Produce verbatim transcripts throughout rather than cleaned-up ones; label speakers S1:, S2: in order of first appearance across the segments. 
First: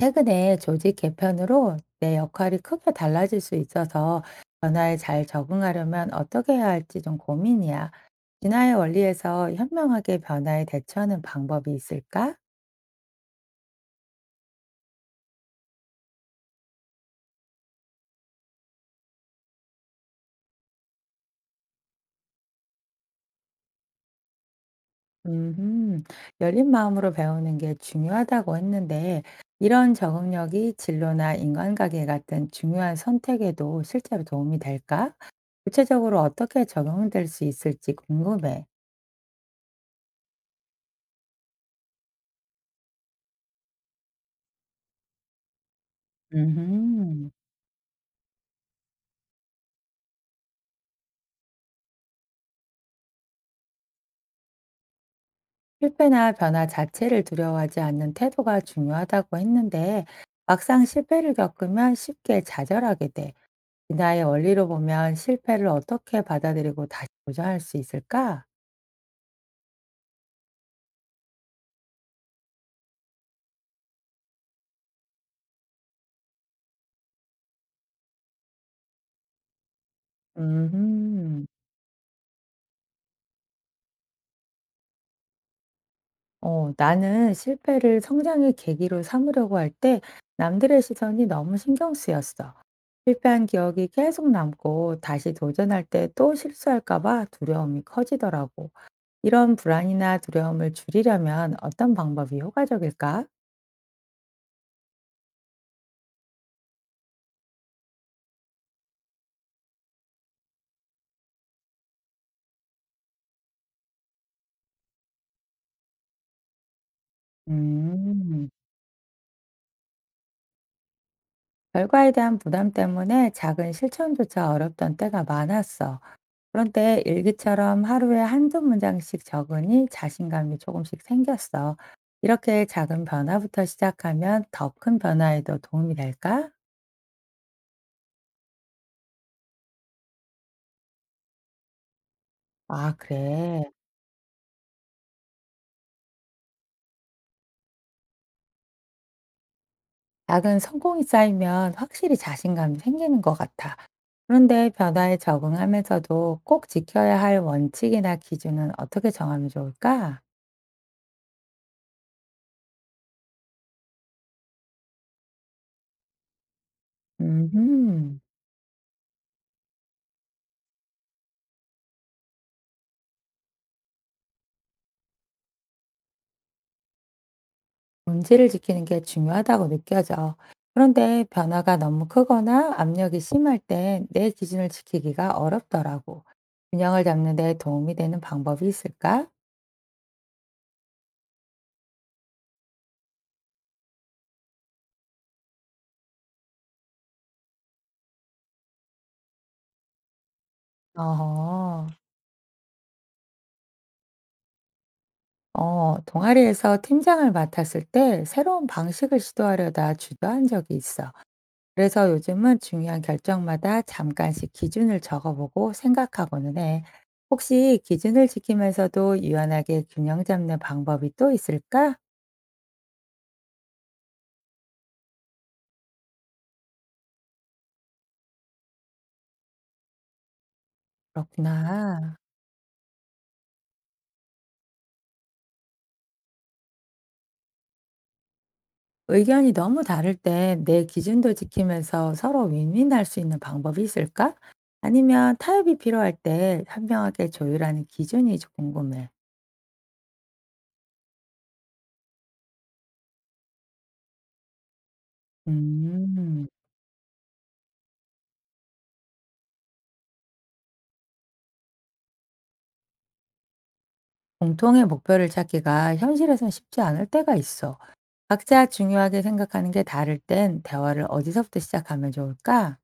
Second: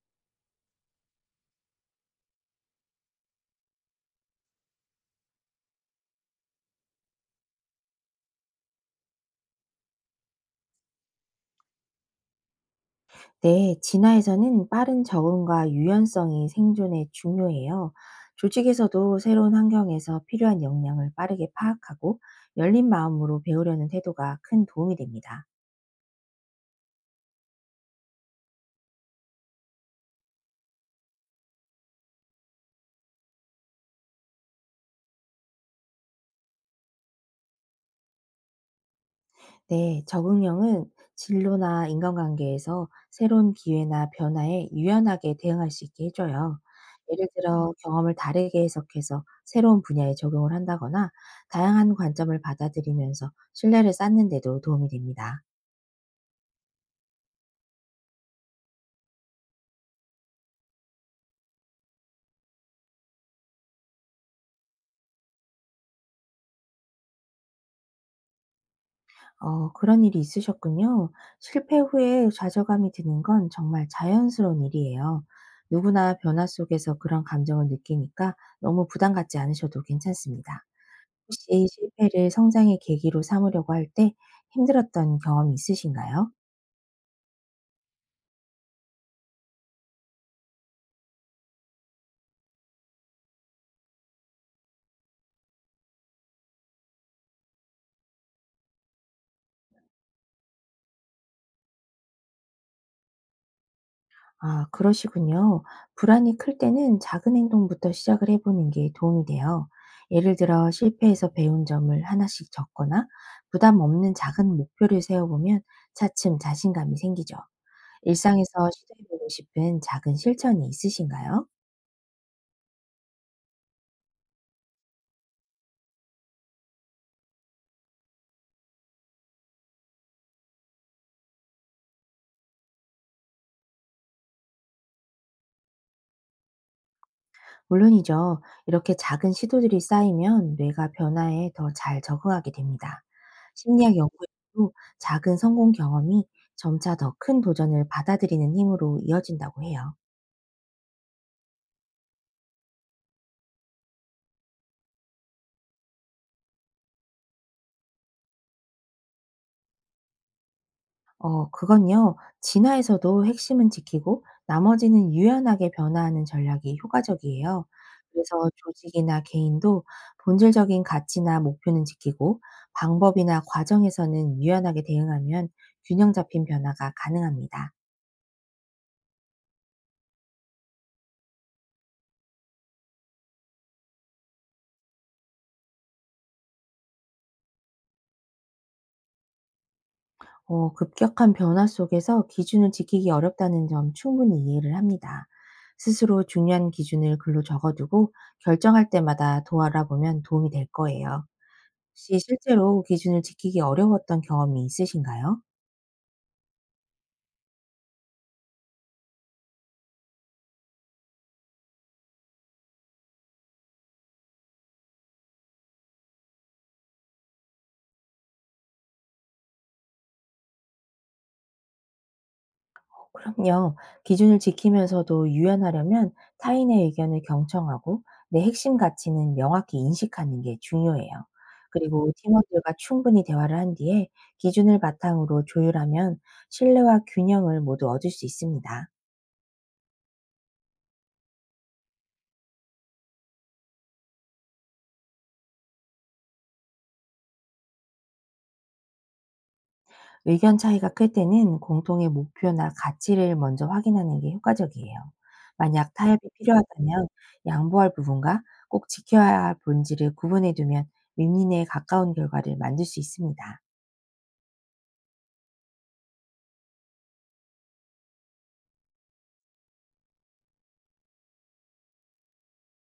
S1: 최근에 조직 개편으로 내 역할이 크게 달라질 수 있어서 변화에 잘 적응하려면 어떻게 해야 할지 좀 고민이야. 진화의 원리에서 현명하게 변화에 대처하는 방법이 있을까?
S2: 네, 진화에서는 빠른 적응과 유연성이 생존에 중요해요. 조직에서도 새로운 환경에서 필요한 역량을 빠르게 파악하고 열린 마음으로 배우려는 태도가 큰 도움이 됩니다.
S1: 음, 열린 마음으로 배우는 게 중요하다고 했는데, 이런 적응력이 진로나 인간관계 같은 중요한 선택에도 실제로 도움이 될까? 구체적으로 어떻게 적용될 수 있을지 궁금해.
S2: 네, 적응형은 진로나 인간관계에서 새로운 기회나 변화에 유연하게 대응할 수 있게 해줘요. 예를
S1: 음.
S2: 들어 경험을 다르게 해석해서 새로운 분야에 적용을 한다거나 다양한 관점을 받아들이면서 신뢰를 쌓는 데도 도움이 됩니다.
S1: 실패나 변화 자체를 두려워하지 않는 태도가 중요하다고 했는데 막상 실패를 겪으면 쉽게 좌절하게 돼. 진화의 원리로 보면 실패를 어떻게 받아들이고 다시 도전할 수 있을까?
S2: 어 그런 일이 있으셨군요. 실패 후에 좌절감이 드는 건 정말 자연스러운 일이에요. 누구나 변화 속에서 그런 감정을 느끼니까 너무 부담 갖지 않으셔도 괜찮습니다. 혹시
S1: 음,
S2: 이 실패를 성장의 계기로 삼으려고 할 때 힘들었던 경험이 있으신가요?
S1: 어, 나는 실패를 성장의 계기로 삼으려고 할 때 남들의 시선이 너무 신경 쓰였어. 실패한 기억이 계속 남고 다시 도전할 때 또 실수할까 봐 두려움이 커지더라고. 이런 불안이나 두려움을 줄이려면 어떤 방법이 효과적일까?
S2: 아 그러시군요. 불안이 클 때는 작은 행동부터 시작을 해 보는 게 도움이 돼요. 예를 들어 실패에서 배운 점을 하나씩 적거나 부담 없는 작은 목표를 세워 보면 차츰 자신감이 생기죠.
S1: 음,
S2: 일상에서 시도해보고 싶은 작은 실천이 있으신가요?
S1: 결과에 대한 부담 때문에 작은 실천조차 어렵던 때가 많았어. 그런데 일기처럼 하루에 한두 문장씩 적으니 자신감이 조금씩 생겼어. 이렇게 작은 변화부터 시작하면 더 큰 변화에도 도움이 될까?
S2: 물론이죠. 이렇게 작은 시도들이 쌓이면 뇌가 변화에 더 잘 적응하게
S1: 아,
S2: 됩니다.
S1: 그래.
S2: 심리학 연구에도 작은 성공 경험이 점차 더 큰 도전을 받아들이는 힘으로 이어진다고 해요.
S1: 작은 성공이 쌓이면 확실히 자신감이 생기는 것 같아. 그런데 변화에 적응하면서도 꼭 지켜야 할 원칙이나 기준은 어떻게 정하면 좋을까?
S2: 어 그건요. 진화에서도 핵심은 지키고 나머지는 유연하게 변화하는 전략이 효과적이에요.
S1: 음,
S2: 그래서 조직이나 개인도 본질적인 가치나 목표는 지키고 방법이나 과정에서는 유연하게 대응하면 균형 잡힌 변화가 가능합니다.
S1: 본질을 지키는 게 중요하다고 느껴져. 그런데 변화가 너무 크거나 압력이 심할 땐 내 기준을 지키기가 어렵더라고. 균형을 잡는 데 도움이 되는 방법이 있을까?
S2: 어 급격한 변화 속에서 기준을 지키기 어렵다는 점 충분히 이해를 합니다. 스스로 중요한 기준을 글로 적어두고 결정할 때마다 돌아보면 도움이 될 거예요.
S1: 어허.
S2: 혹시 실제로 기준을 지키기 어려웠던 경험이 있으신가요?
S1: 어, 동아리에서 팀장을 맡았을 때 새로운 방식을 시도하려다 주저한 적이 있어. 그래서 요즘은 중요한 결정마다 잠깐씩 기준을 적어보고 생각하고는 해. 혹시 기준을 지키면서도 유연하게 균형 잡는 방법이 또 있을까?
S2: 그럼요. 기준을 지키면서도 유연하려면 타인의 의견을 경청하고 내 핵심 가치는 명확히 인식하는 게 중요해요. 그리고
S1: 그렇구나.
S2: 팀원들과 충분히 대화를 한 뒤에 기준을 바탕으로 조율하면 신뢰와 균형을 모두 얻을 수 있습니다.
S1: 의견이 너무 다를 때 내 기준도 지키면서 서로 윈윈할 수 있는 방법이 있을까? 아니면 타협이 필요할 때 현명하게 조율하는 기준이 궁금해.
S2: 의견 차이가 클 때는 공통의 목표나 가치를 먼저 확인하는 게 효과적이에요. 만약 타협이
S1: 음,
S2: 필요하다면 양보할 부분과 꼭 지켜야 할 본질을 구분해 두면 윈윈에 가까운 결과를 만들 수 있습니다.
S1: 공통의 목표를 찾기가 현실에선 쉽지 않을 때가 있어. 각자 중요하게 생각하는 게 다를 땐 대화를 어디서부터 시작하면 좋을까?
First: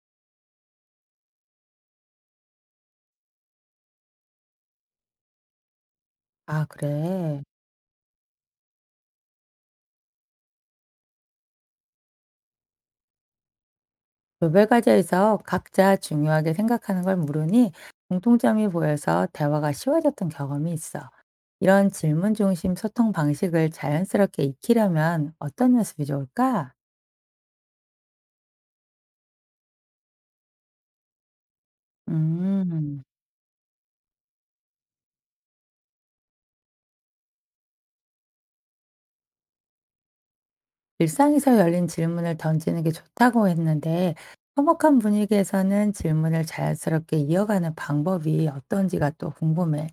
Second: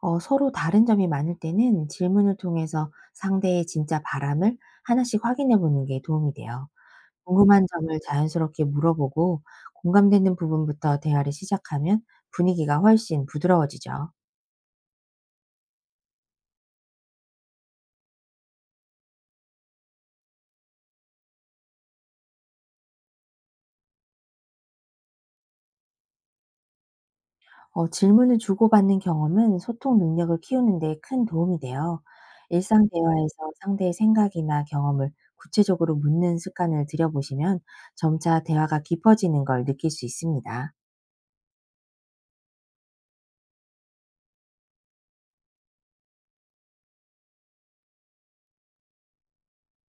S2: 어, 서로 다른 점이 많을 때는 질문을 통해서 상대의 진짜 바람을 하나씩 확인해 보는 게 도움이
S1: 아,
S2: 돼요.
S1: 그래.
S2: 궁금한 점을 자연스럽게 물어보고 공감되는 부분부터 대화를 시작하면 분위기가 훨씬 부드러워지죠.
S1: 교배 과제에서 각자 중요하게 생각하는 걸 물으니 공통점이 보여서 대화가 쉬워졌던 경험이 있어. 이런 질문 중심 소통 방식을 자연스럽게 익히려면 어떤 연습이 좋을까?
S2: 어, 질문을 주고받는 경험은 소통 능력을 키우는 데 큰 도움이 돼요. 일상
S1: 음,
S2: 대화에서 상대의 생각이나 경험을 구체적으로 묻는 습관을 들여보시면 점차 대화가 깊어지는 걸 느낄 수 있습니다.
S1: 일상에서 열린 질문을 던지는 게 좋다고 했는데, 서먹한 분위기에서는 질문을 자연스럽게 이어가는 방법이 어떤지가 또 궁금해.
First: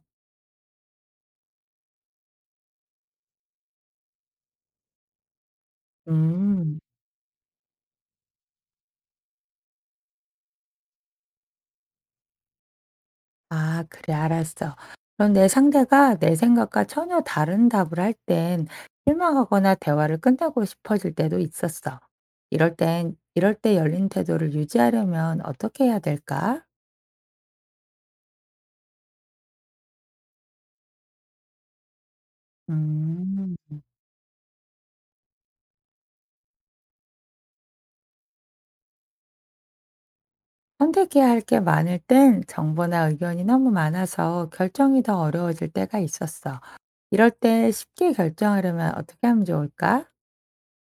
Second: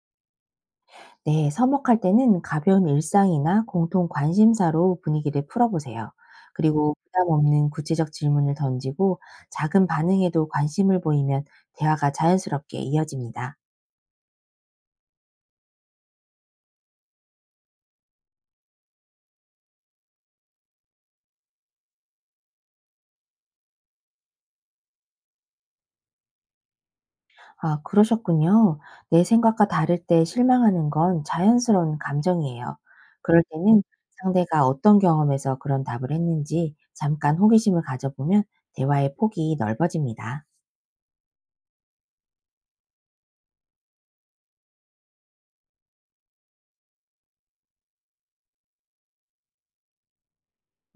S2: 네, 서먹할 때는 가벼운 일상이나 공통 관심사로 분위기를 풀어보세요.
S1: 음.
S2: 그리고 부담 없는 구체적 질문을 던지고 작은 반응에도 관심을 보이면 대화가 자연스럽게 이어집니다.
S1: 아, 그래, 알았어. 그럼 내 상대가 내 생각과 전혀 다른 답을 할 땐 실망하거나 대화를 끝내고 싶어질 때도 있었어. 이럴 땐 이럴 때 열린 태도를 유지하려면 어떻게 해야 될까?
S2: 아, 그러셨군요. 내 생각과 다를 때 실망하는 건 자연스러운 감정이에요. 그럴
S1: 음.
S2: 때는 상대가 어떤 경험에서 그런 답을 했는지 잠깐 호기심을 가져보면 대화의 폭이 넓어집니다.
S1: 선택해야 할 게 많을 땐 정보나 의견이 너무 많아서 결정이 더 어려워질 때가 있었어. 이럴 때 쉽게 결정하려면 어떻게 하면 좋을까?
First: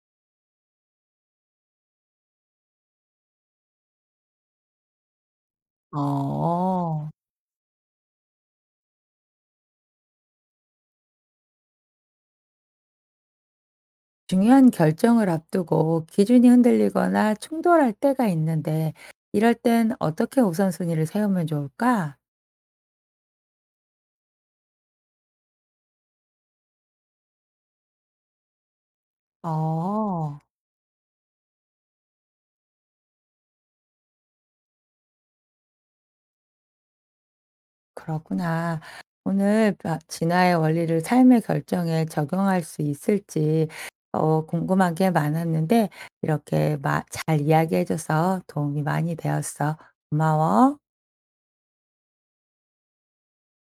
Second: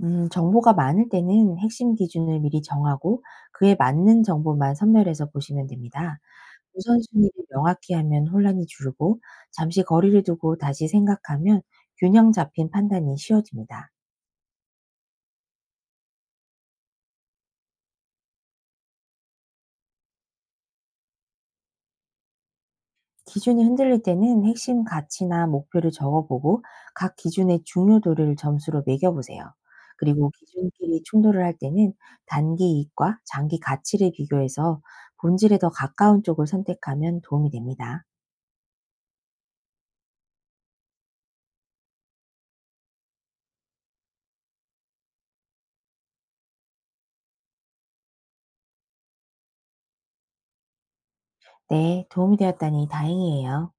S2: 음, 정보가 많을 때는 핵심 기준을 미리 정하고 그에 맞는 정보만 선별해서 보시면 됩니다.
S1: 어.
S2: 우선순위를 명확히 하면 혼란이 줄고 잠시 거리를 두고 다시 생각하면 균형 잡힌 판단이 쉬워집니다.
S1: 중요한 결정을 앞두고 기준이 흔들리거나 충돌할 때가 있는데, 이럴 땐 어떻게 우선순위를 세우면 좋을까?
S2: 기준이 흔들릴 때는 핵심 가치나 목표를 적어보고 각 기준의 중요도를 점수로 매겨보세요. 그리고
S1: 어,
S2: 기준끼리 충돌을 할 때는 단기 이익과 장기 가치를 비교해서 본질에 더 가까운 쪽을 선택하면 도움이 됩니다.
S1: 그렇구나. 오늘 바- 진화의 원리를 삶의 결정에 적용할 수 있을지 어, 궁금한 게 많았는데, 이렇게 마- 잘 이야기해줘서 도움이 많이 되었어. 고마워.
S2: 네, 도움이 되었다니 다행이에요.